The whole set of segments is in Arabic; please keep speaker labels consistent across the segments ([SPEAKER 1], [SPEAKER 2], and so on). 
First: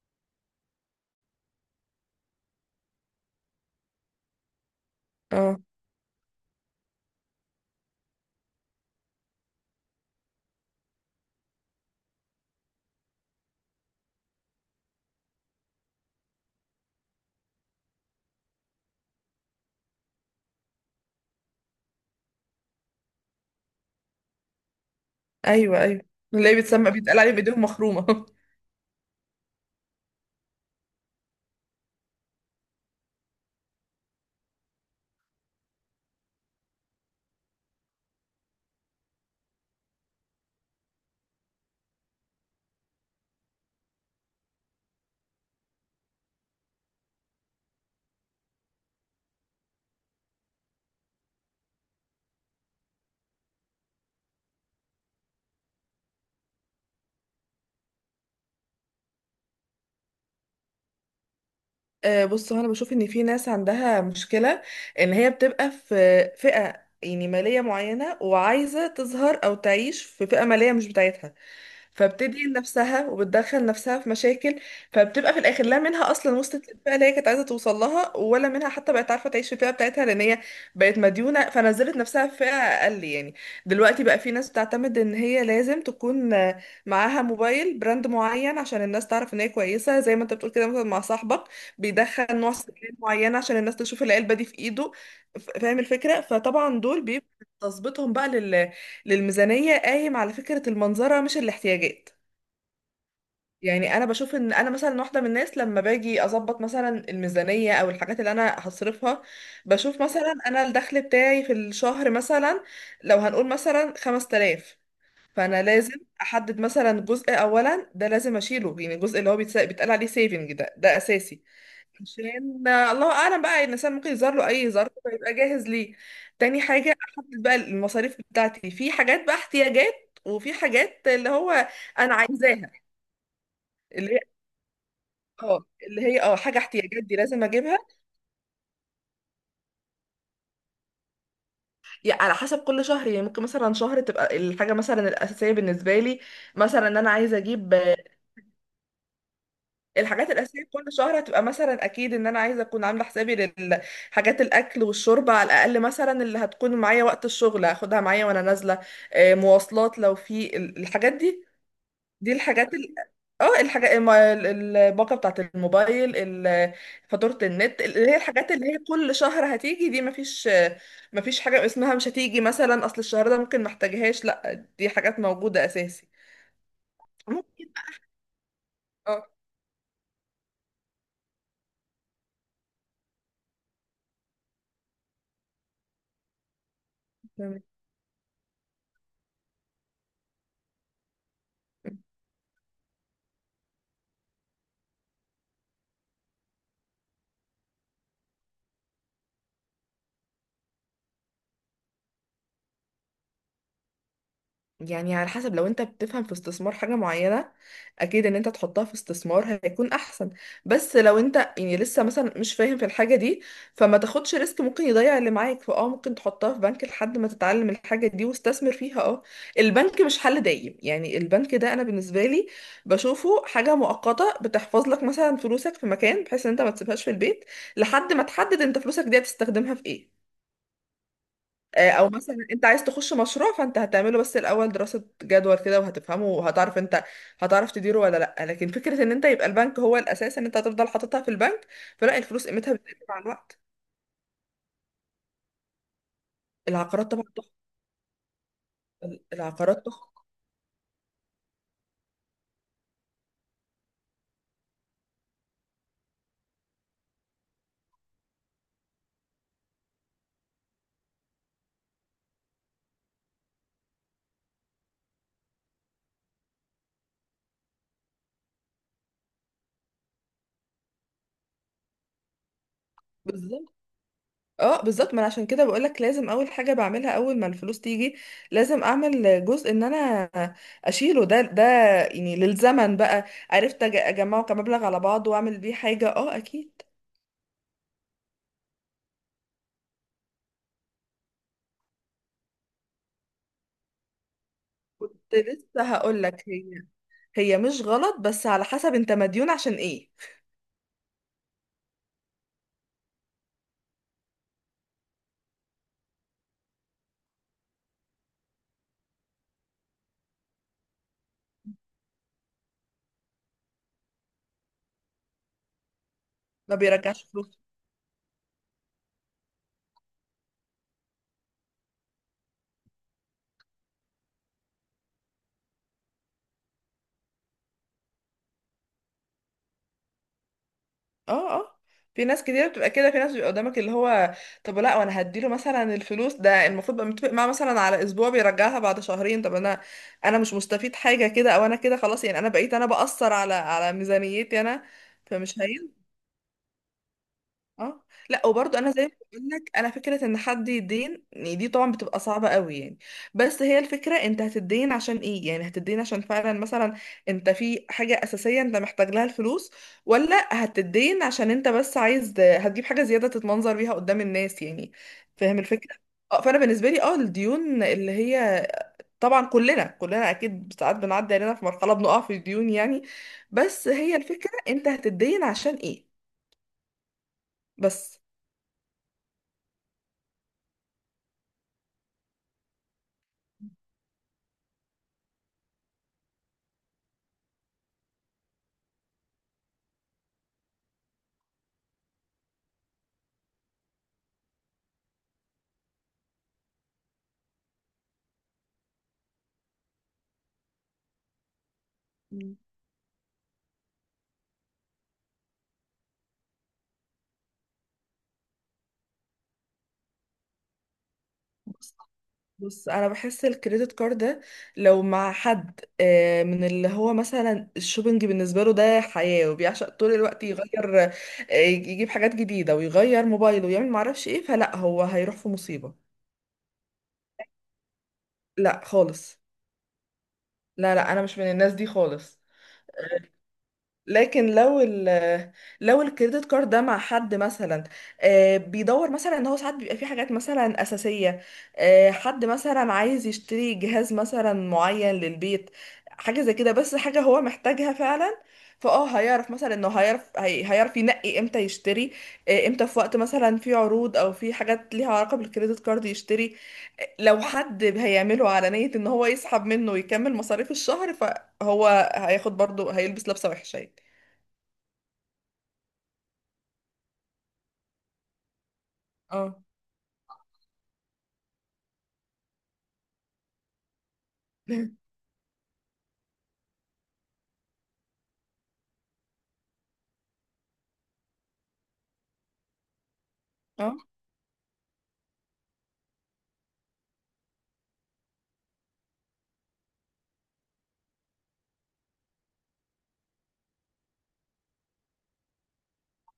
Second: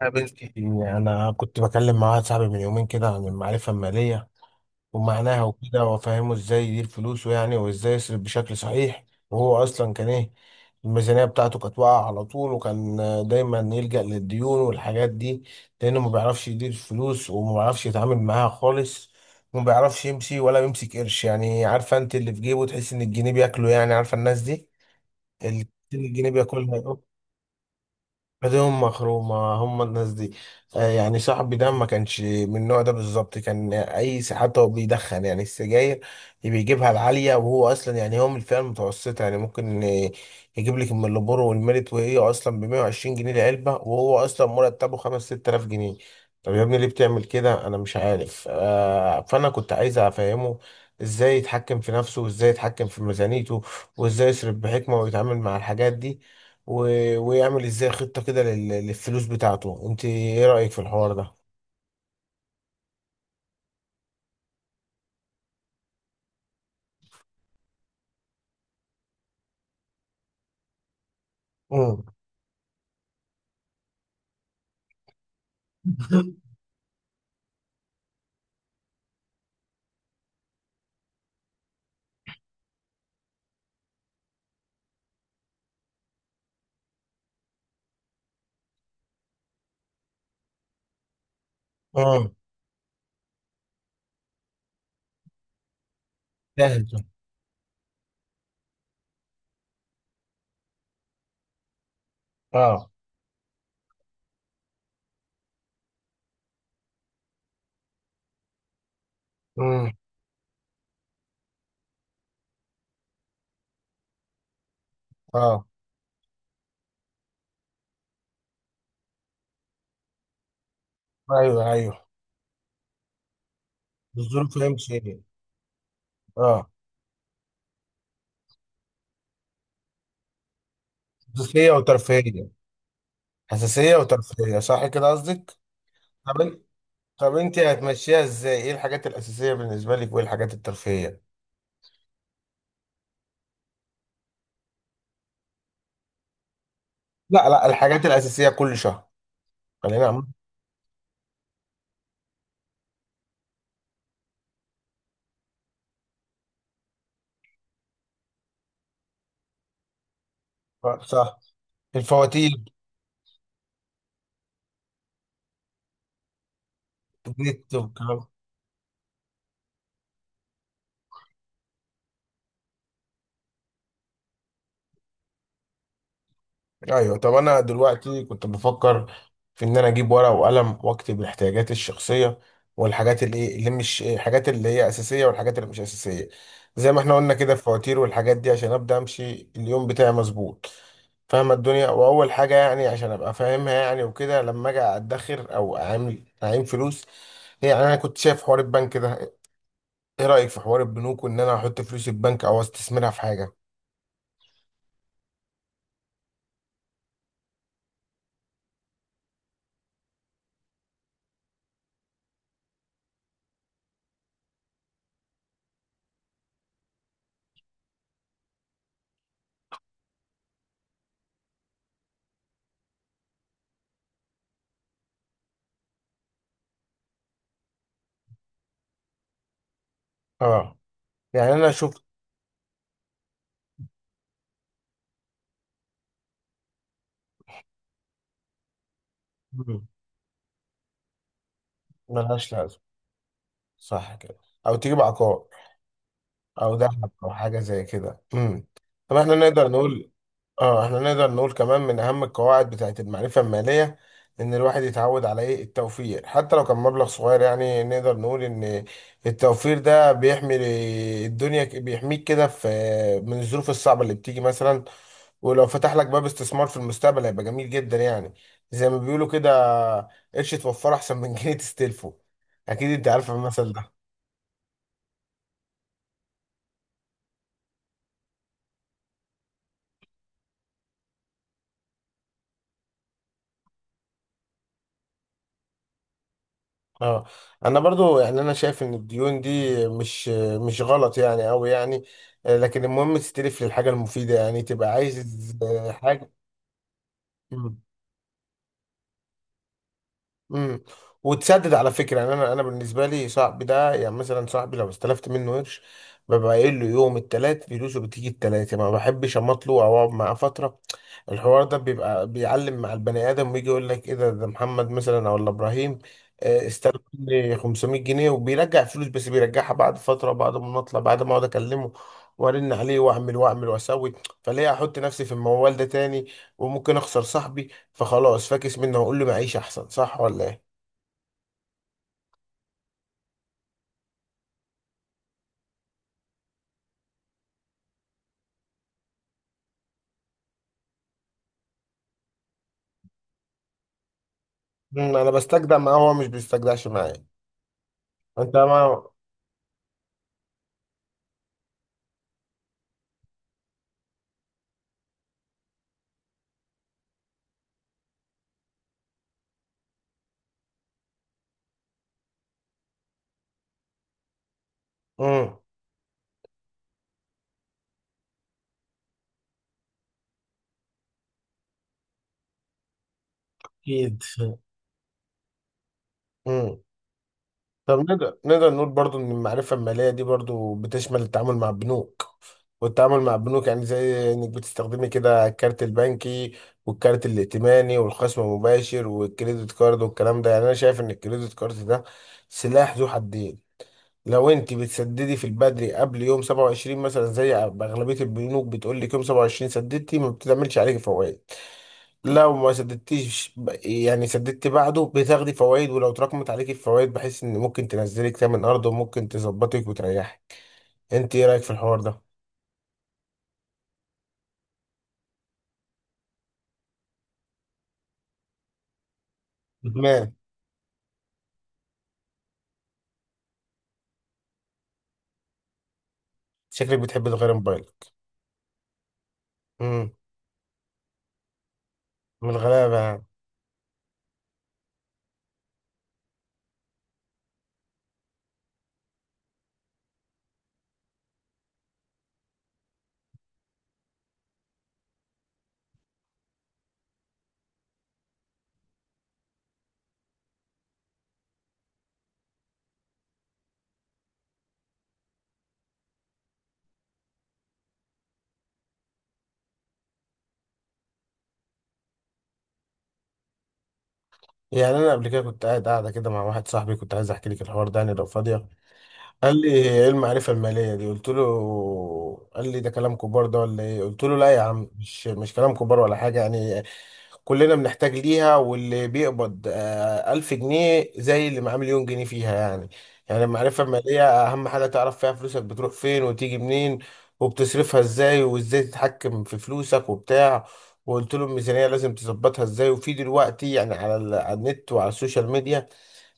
[SPEAKER 1] قابلتي، انا كنت بكلم مع واحد صاحبي من يومين كده عن المعرفه الماليه ومعناها
[SPEAKER 2] اه،
[SPEAKER 1] وكده، وافهمه ازاي يدير فلوسه يعني، وازاي يصرف بشكل صحيح. وهو اصلا كان ايه؟ الميزانيه بتاعته كانت واقعه على طول، وكان دايما يلجأ للديون والحاجات دي، لانه ما بيعرفش يدير فلوس، وما بيعرفش يتعامل معاها خالص، وما بيعرفش يمشي ولا يمسك قرش. يعني عارفه انت اللي في جيبه تحس ان الجنيه بياكله، يعني عارفه الناس دي اللي
[SPEAKER 2] ايوه، ايوه،
[SPEAKER 1] الجنيه
[SPEAKER 2] اللي هي بتسمى
[SPEAKER 1] بياكلها،
[SPEAKER 2] بيتقال عليه بايديهم مخرومه.
[SPEAKER 1] ايديهم مخرومة هم الناس دي. يعني صاحبي ده ما كانش من النوع ده بالظبط. كان حتى هو بيدخن يعني السجاير، بيجيبها العالية، وهو اصلا يعني هو من الفئة المتوسطة. يعني ممكن يجيب لك من اللبور والميريت، وهي اصلا ب 120 جنيه العلبة، وهو اصلا مرتبه 5 6000 جنيه. طب يا ابني ليه بتعمل كده؟ انا مش عارف. فانا كنت عايز افهمه ازاي يتحكم في نفسه، وازاي يتحكم في ميزانيته، وازاي يصرف بحكمة ويتعامل مع الحاجات دي، و... ويعمل ازاي خطة كده للفلوس بتاعته. انت ايه رأيك في الحوار ده؟
[SPEAKER 2] بص هو انا بشوف ان في ناس عندها مشكله، ان هي بتبقى في فئه يعني ماليه معينه وعايزه تظهر او تعيش في فئه ماليه مش بتاعتها.
[SPEAKER 1] امم.
[SPEAKER 2] فبتدين نفسها وبتدخل نفسها في مشاكل، فبتبقى في الاخر لا منها اصلا وصلت للفئه اللي هي كانت عايزه توصل لها، ولا منها حتى بقت عارفه تعيش في الفئه بتاعتها، لان هي بقت مديونه فنزلت نفسها في فئه اقل يعني. دلوقتي بقى في ناس بتعتمد ان هي لازم تكون معاها موبايل براند معين عشان الناس تعرف ان هي كويسه، زي ما انت بتقول كده مثلا مع صاحبك، بيدخل
[SPEAKER 1] امم.
[SPEAKER 2] نوع سكين معين عشان الناس تشوف العلبه دي في ايده. فاهم الفكره، فطبعا
[SPEAKER 1] جاهز.
[SPEAKER 2] دول بيبقى تظبيطهم بقى للميزانية قايم على فكرة المنظرة مش الاحتياجات.
[SPEAKER 1] اه.
[SPEAKER 2] يعني انا بشوف ان انا مثلا واحدة من الناس، لما باجي اظبط مثلا الميزانية او الحاجات اللي انا هصرفها،
[SPEAKER 1] امم.
[SPEAKER 2] بشوف مثلا انا الدخل بتاعي في الشهر مثلا لو هنقول مثلا 5000، فانا
[SPEAKER 1] اه.
[SPEAKER 2] لازم احدد مثلا جزء اولا ده لازم اشيله، يعني الجزء اللي هو بيتقال عليه سيفنج، ده اساسي
[SPEAKER 1] ايوه، ايوه.
[SPEAKER 2] عشان الله اعلم بقى، الانسان ممكن يظهر له
[SPEAKER 1] الظروف، هي
[SPEAKER 2] اي ظرف
[SPEAKER 1] مش هي.
[SPEAKER 2] فيبقى جاهز ليه. تاني
[SPEAKER 1] اه.
[SPEAKER 2] حاجه احدد بقى المصاريف بتاعتي، في حاجات بقى احتياجات وفي حاجات اللي هو
[SPEAKER 1] حساسية
[SPEAKER 2] انا
[SPEAKER 1] وترفيهية.
[SPEAKER 2] عايزاها.
[SPEAKER 1] حساسية
[SPEAKER 2] اللي هي
[SPEAKER 1] وترفيهية، صح كده قصدك؟
[SPEAKER 2] اه اللي هي
[SPEAKER 1] طب
[SPEAKER 2] حاجه
[SPEAKER 1] انت
[SPEAKER 2] احتياجات دي
[SPEAKER 1] طب
[SPEAKER 2] لازم
[SPEAKER 1] انت
[SPEAKER 2] اجيبها.
[SPEAKER 1] هتمشيها ازاي؟ ايه الحاجات الأساسية بالنسبة لك وايه الحاجات الترفيهية؟
[SPEAKER 2] يعني على حسب كل شهر، يعني ممكن مثلا شهر تبقى الحاجه مثلا الاساسيه بالنسبه لي مثلا ان انا عايزه
[SPEAKER 1] لا
[SPEAKER 2] اجيب.
[SPEAKER 1] الحاجات الأساسية كل شهر. خلينا نعمل.
[SPEAKER 2] الحاجات الاساسيه كل شهر هتبقى مثلا، اكيد ان انا عايزه اكون عامله حسابي للحاجات، الاكل والشرب على الاقل مثلا، اللي هتكون معايا وقت الشغل هاخدها معايا وانا نازله. مواصلات، لو في الحاجات
[SPEAKER 1] صح.
[SPEAKER 2] دي، دي
[SPEAKER 1] الفواتير.
[SPEAKER 2] الحاجات الباقه بتاعت الموبايل، ال- فاتوره
[SPEAKER 1] النت
[SPEAKER 2] النت، اللي هي
[SPEAKER 1] والكلام.
[SPEAKER 2] الحاجات اللي هي كل شهر هتيجي دي. مفيش، مفيش حاجه اسمها مش هتيجي مثلا، اصل الشهر ده ممكن محتاجهاش، لا دي حاجات موجوده اساسي.
[SPEAKER 1] ايوه. طب انا
[SPEAKER 2] ممكن،
[SPEAKER 1] دلوقتي كنت بفكر
[SPEAKER 2] اه،
[SPEAKER 1] في ان انا اجيب ورقه وقلم واكتب الاحتياجات الشخصيه والحاجات اللي اللي مش، الحاجات اللي هي اساسيه والحاجات اللي مش اساسيه، زي ما احنا قلنا كده،
[SPEAKER 2] تمام.
[SPEAKER 1] الفواتير والحاجات دي، عشان ابدا امشي اليوم بتاعي مظبوط، فاهم الدنيا. واول حاجه يعني عشان ابقى فاهمها يعني وكده، لما اجي ادخر او اعمل اعين فلوس، يعني انا كنت شايف حوار البنك ده. ايه رايك في حوار البنوك وان انا احط فلوسي في بنك او استثمرها في حاجه؟
[SPEAKER 2] يعني على حسب، لو انت بتفهم في استثمار حاجة معينة، اكيد ان انت تحطها في استثمار هيكون احسن. بس لو انت يعني لسه مثلا مش فاهم في الحاجة دي، فما تاخدش ريسك، ممكن يضيع اللي معاك، فاه ممكن تحطها في بنك لحد ما تتعلم الحاجة دي واستثمر فيها. اه، البنك مش حل دايم، يعني البنك ده انا بالنسبة لي بشوفه حاجة مؤقتة، بتحفظ لك مثلا فلوسك في مكان بحيث ان انت ما تسيبهاش في البيت، لحد ما تحدد انت فلوسك دي هتستخدمها في ايه.
[SPEAKER 1] اه. يعني انا شفت.
[SPEAKER 2] او مثلا انت عايز تخش مشروع، فانت هتعمله بس الاول دراسة جدوى كده، وهتفهمه وهتعرف انت، هتعرف تديره ولا لا. لكن فكرة ان انت يبقى البنك
[SPEAKER 1] مم.
[SPEAKER 2] هو الاساس ان انت هتفضل حاططها في البنك، فلا، الفلوس
[SPEAKER 1] ملهاش
[SPEAKER 2] قيمتها
[SPEAKER 1] لازمه،
[SPEAKER 2] بتقل مع الوقت.
[SPEAKER 1] صح كده؟ او تجيب عقار، او
[SPEAKER 2] العقارات
[SPEAKER 1] ذهب،
[SPEAKER 2] طبعا
[SPEAKER 1] او
[SPEAKER 2] تحفة،
[SPEAKER 1] حاجه زي كده. امم. طب احنا نقدر
[SPEAKER 2] العقارات تحفة.
[SPEAKER 1] نقول، اه احنا نقدر نقول كمان، من اهم القواعد بتاعت المعرفه الماليه ان الواحد يتعود على ايه؟ التوفير. حتى لو كان مبلغ صغير يعني. نقدر نقول ان التوفير ده بيحمي الدنيا، بيحميك كده في، من الظروف الصعبه اللي بتيجي مثلا. ولو فتح لك باب استثمار في المستقبل هيبقى جميل جدا يعني. زي ما بيقولوا كده: قرش توفره احسن من جنيه تستلفه. اكيد انت عارف المثل
[SPEAKER 2] بالظبط،
[SPEAKER 1] ده.
[SPEAKER 2] اه بالظبط، ما انا عشان كده بقول لك لازم اول حاجة بعملها اول ما الفلوس تيجي، لازم اعمل جزء ان انا اشيله، ده يعني للزمن بقى، عرفت اجمعه كمبلغ على بعضه واعمل بيه حاجة. اه اكيد.
[SPEAKER 1] اه. انا برضو يعني انا شايف ان الديون دي مش مش غلط يعني قوي يعني. لكن المهم تستلف للحاجه المفيده، يعني تبقى عايز
[SPEAKER 2] كنت لسه هقول
[SPEAKER 1] حاجه.
[SPEAKER 2] لك، هي مش غلط، بس على حسب انت مديون عشان ايه.
[SPEAKER 1] امم. وتسدد على فكره. يعني انا بالنسبه لي صاحبي ده، يعني مثلا صاحبي لو استلفت منه قرش، ببقى قايل له يوم التلات فلوسه بتيجي التلات، يعني ما بحبش اماطله او اقعد معاه فتره. الحوار ده بيبقى بيعلم مع البني ادم، ويجي يقول لك ايه؟ ده محمد مثلا، او ولا ابراهيم،
[SPEAKER 2] ما
[SPEAKER 1] استلف
[SPEAKER 2] بيرجعش
[SPEAKER 1] مني
[SPEAKER 2] فلوس.
[SPEAKER 1] 500 جنيه وبيرجع فلوس، بس بيرجعها بعد فتره، بعد ما نطلع، بعد ما اقعد اكلمه وارن عليه واعمل واعمل واسوي. فليه احط نفسي في الموال ده تاني؟ وممكن اخسر صاحبي. فخلاص، فاكس منه، هقول له معيش احسن، صح ولا ايه؟
[SPEAKER 2] اه، اه، في ناس كتير بتبقى كده، في ناس بيبقى قدامك اللي هو، طب لا وانا هديله مثلا الفلوس ده، المفروض بقى متفق معاه مثلا على اسبوع بيرجعها بعد شهرين، طب انا مش مستفيد حاجة كده، او انا كده خلاص، يعني انا بقيت انا بأثر على ميزانيتي انا،
[SPEAKER 1] مم. انا
[SPEAKER 2] فمش
[SPEAKER 1] بستجدع معاه،
[SPEAKER 2] هينفع.
[SPEAKER 1] هو مش بيستجدعش معايا.
[SPEAKER 2] اه. لا
[SPEAKER 1] انت
[SPEAKER 2] وبرضه انا
[SPEAKER 1] ما.
[SPEAKER 2] زي ما بقول لك، انا فكره ان حد يدين يعني، دي طبعا بتبقى صعبه قوي يعني، بس هي الفكره انت هتدين عشان ايه، يعني هتدين عشان فعلا مثلا انت في حاجه اساسيه انت محتاج لها الفلوس، ولا هتدين عشان انت بس عايز هتجيب حاجه زياده تتمنظر بيها قدام الناس يعني، فاهم
[SPEAKER 1] امم.
[SPEAKER 2] الفكره. اه، فانا بالنسبه لي اه الديون اللي هي طبعا، كلنا اكيد ساعات بنعدي علينا في مرحله بنقع في الديون يعني، بس هي
[SPEAKER 1] اكيد.
[SPEAKER 2] الفكره انت هتدين عشان ايه
[SPEAKER 1] امم. طب
[SPEAKER 2] بس.
[SPEAKER 1] نقدر نقول برضو ان المعرفة المالية دي برضو بتشمل التعامل مع البنوك. والتعامل مع البنوك يعني زي انك بتستخدمي كده الكارت البنكي، والكارت الائتماني، والخصم المباشر، والكريدت كارد، والكلام ده. يعني انا شايف ان الكريدت كارد ده سلاح ذو حدين. لو انت بتسددي في البدري قبل يوم 27 مثلا، زي اغلبيه البنوك بتقول لك يوم 27 سددتي ما بتعملش عليكي فوائد. لو
[SPEAKER 2] مم.
[SPEAKER 1] ما سددتيش يعني سددتي بعده، بتاخدي فوائد، ولو اتراكمت عليكي الفوائد بحيث ان ممكن تنزلك تمن ارض وممكن تظبطك وتريحي. انت ايه رايك في الحوار ده؟
[SPEAKER 2] بص، انا بحس الكريدت كارد ده، لو مع حد من اللي هو مثلا الشوبينج بالنسبه له ده حياه وبيعشق طول
[SPEAKER 1] ما
[SPEAKER 2] الوقت يغير، يجيب حاجات جديده ويغير موبايله ويعمل معرفش ايه، فلا هو هيروح في مصيبه.
[SPEAKER 1] شكلك بتحب تغير موبايلك.
[SPEAKER 2] لا خالص.
[SPEAKER 1] امم.
[SPEAKER 2] لا، لا، انا مش من الناس دي خالص.
[SPEAKER 1] من الغلابه يعني.
[SPEAKER 2] لكن لو لو الكريدت كارد ده مع حد مثلا بيدور مثلا، ان هو ساعات بيبقى فيه حاجات مثلا اساسيه، حد مثلا عايز يشتري جهاز مثلا معين للبيت، حاجه زي كده بس حاجه هو محتاجها فعلا، فاه هيعرف مثلا انه هيعرف، هيعرف ينقي امتى يشتري، امتى في وقت مثلا في عروض او في حاجات ليها علاقه بالكريدت كارد يشتري. لو حد هيعمله على نيه ان هو يسحب منه ويكمل مصاريف الشهر، فهو هياخد برضه هيلبس لبسه وحشه يعني.
[SPEAKER 1] يعني انا قبل كده كنت قاعد كده مع واحد صاحبي، كنت عايز احكي لك الحوار ده يعني لو فاضيه. قال
[SPEAKER 2] اه.
[SPEAKER 1] لي: ايه المعرفة المالية دي؟ قلت له، قال لي: ده كلام كبار ده ولا ايه؟ قلت له: لا يا عم، مش كلام كبار ولا حاجة يعني. كلنا بنحتاج ليها، واللي بيقبض ألف جنيه زي اللي معاه مليون جنيه فيها يعني. يعني المعرفة
[SPEAKER 2] اه
[SPEAKER 1] المالية أهم حاجة تعرف فيها فلوسك بتروح فين وتيجي منين، وبتصرفها ازاي، وازاي تتحكم في فلوسك وبتاع. وقلت له الميزانية لازم تظبطها ازاي. وفي دلوقتي يعني، على على النت وعلى السوشيال ميديا،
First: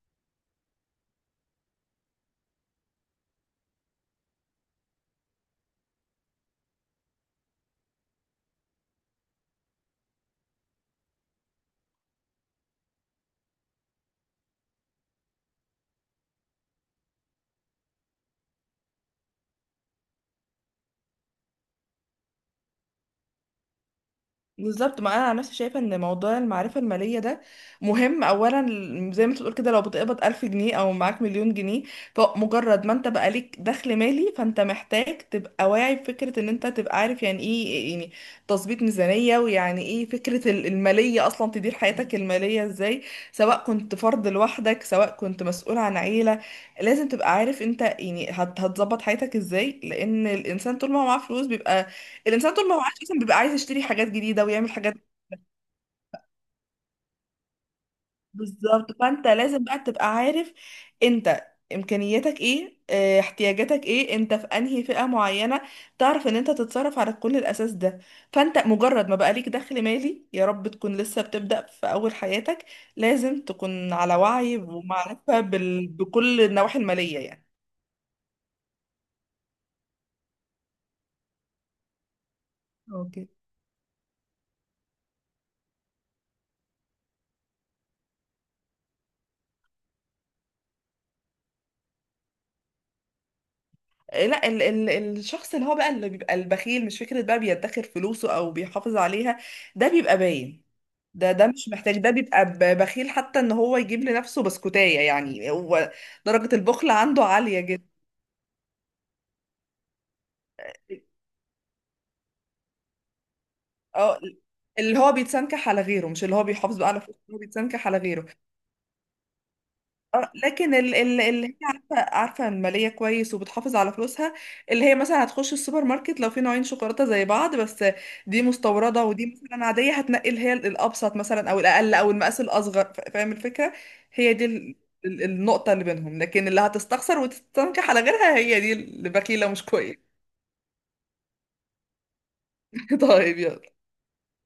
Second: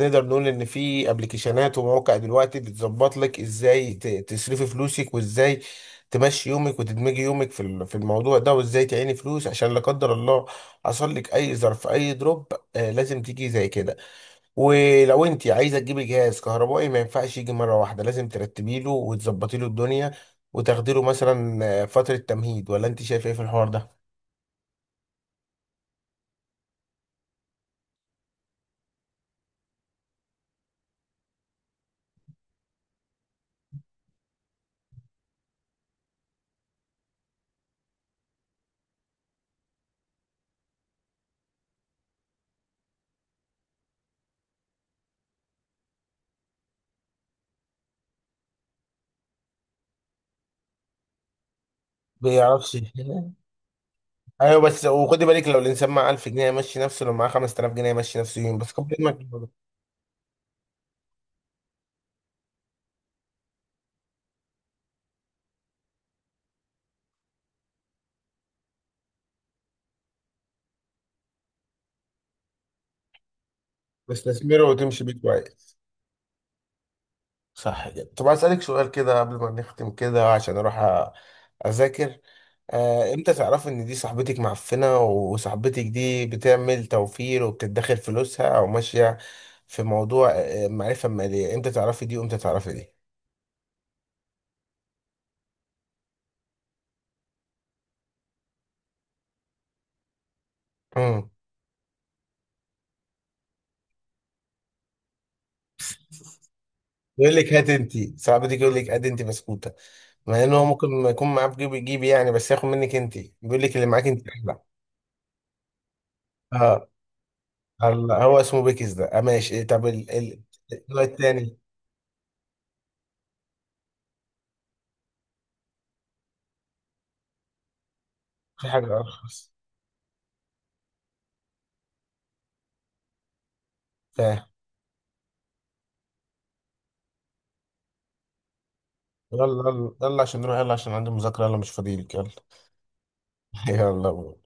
[SPEAKER 1] نقدر نقول ان في ابلكيشنات ومواقع دلوقتي بتظبط لك ازاي تصرفي فلوسك، وازاي تمشي يومك، وتدمجي يومك في في الموضوع ده، وازاي تعيني فلوس عشان لا قدر الله حصل لك اي ظرف، اي دروب، آه لازم تيجي زي كده. ولو انت عايزه تجيبي جهاز كهربائي، ما ينفعش يجي مره واحده، لازم ترتبي له وتظبطي له الدنيا وتاخدي له مثلا فتره تمهيد. ولا انت شايف ايه في الحوار ده؟
[SPEAKER 2] بالظبط، ما انا عن نفسي شايفه ان موضوع المعرفه الماليه ده مهم اولا، زي ما انت بتقول كده، لو بتقبض ألف جنيه او معاك مليون جنيه، فمجرد ما انت بقى ليك دخل مالي، فانت محتاج تبقى واعي بفكره ان انت تبقى عارف يعني ايه يعني تظبيط ميزانيه، ويعني ايه فكره الماليه اصلا، تدير حياتك الماليه ازاي، سواء كنت فرد لوحدك سواء كنت مسؤول عن عيله. لازم تبقى عارف انت يعني هتظبط حياتك ازاي، لان الانسان طول ما هو معاه فلوس بيبقى، الانسان طول ما
[SPEAKER 1] بيعرفش.
[SPEAKER 2] هو عايش اصلا بيبقى عايز يشتري حاجات جديده
[SPEAKER 1] ايوه
[SPEAKER 2] ويعمل
[SPEAKER 1] بس
[SPEAKER 2] حاجات.
[SPEAKER 1] وخدي بالك، لو الانسان معاه 1000 جنيه يمشي نفسه، لو معاه 5000 جنيه يمشي نفسه يوم بس
[SPEAKER 2] بالظبط،
[SPEAKER 1] قبل
[SPEAKER 2] فانت لازم بقى تبقى عارف انت امكانياتك ايه، اه، احتياجاتك ايه، انت في انهي فئه معينه، تعرف ان انت تتصرف على كل الاساس ده. فانت مجرد ما بقى ليك دخل مالي، يا رب تكون لسه بتبدا في اول حياتك، لازم تكون
[SPEAKER 1] ما
[SPEAKER 2] على وعي
[SPEAKER 1] تستثمره وتمشي بيه
[SPEAKER 2] ومعرفه
[SPEAKER 1] كويس،
[SPEAKER 2] بكل النواحي الماليه يعني.
[SPEAKER 1] صح كده؟ طب اسالك سؤال كده قبل ما نختم كده عشان اروح اذاكر.
[SPEAKER 2] اوكي.
[SPEAKER 1] امتى تعرفي ان دي صاحبتك معفنه، وصاحبتك دي بتعمل توفير وبتدخر فلوسها او ماشيه في موضوع معرفه ماليه؟ امتى تعرفي دي وامتى تعرفي دي؟
[SPEAKER 2] لا، ال ال الشخص اللي هو بقى اللي بيبقى البخيل، مش فكرة بقى بيدخر فلوسه او بيحافظ عليها، ده بيبقى باين.
[SPEAKER 1] امم.
[SPEAKER 2] ده مش محتاج، ده بيبقى بخيل حتى ان هو يجيب لنفسه بسكوتاية، يعني هو درجة البخل عنده
[SPEAKER 1] يقول لك
[SPEAKER 2] عالية
[SPEAKER 1] هات،
[SPEAKER 2] جدا.
[SPEAKER 1] انت صاحبتك يقول لك هات انت بسكوته، مع ان هو ممكن ما يكون معاه في جيبي يعني، بس ياخد منك انت، بيقول لك اللي معاك
[SPEAKER 2] اه،
[SPEAKER 1] انت احلى.
[SPEAKER 2] اللي هو بيتسنكح على غيره، مش اللي هو بيحافظ
[SPEAKER 1] اه.
[SPEAKER 2] بقى على فلوسه، اللي هو بيتسنكح على
[SPEAKER 1] الله،
[SPEAKER 2] غيره.
[SPEAKER 1] هو اسمه بيكس ده آه، ماشي إيه، طب ال
[SPEAKER 2] اه
[SPEAKER 1] ال
[SPEAKER 2] لكن
[SPEAKER 1] النوع
[SPEAKER 2] اللي هي
[SPEAKER 1] التاني.
[SPEAKER 2] عارفه الماليه كويس وبتحافظ على فلوسها، اللي هي مثلا هتخش السوبر ماركت، لو في نوعين شوكولاته زي بعض، بس دي
[SPEAKER 1] في حاجة
[SPEAKER 2] مستورده ودي
[SPEAKER 1] ارخص.
[SPEAKER 2] مثلا عاديه، هتنقي اللي هي الابسط مثلا، او الاقل، او المقاس الاصغر، فاهم الفكره. هي دي
[SPEAKER 1] فاهم.
[SPEAKER 2] النقطه اللي بينهم، لكن اللي هتستخسر وتستنكح على غيرها هي دي اللي
[SPEAKER 1] يلا
[SPEAKER 2] بخيله مش
[SPEAKER 1] يلا
[SPEAKER 2] كويس.
[SPEAKER 1] يلا عشان نروح، يلا عشان عندي مذاكرة، يلا مش فاضيلك، يلا.
[SPEAKER 2] طيب يلا.
[SPEAKER 1] يلا.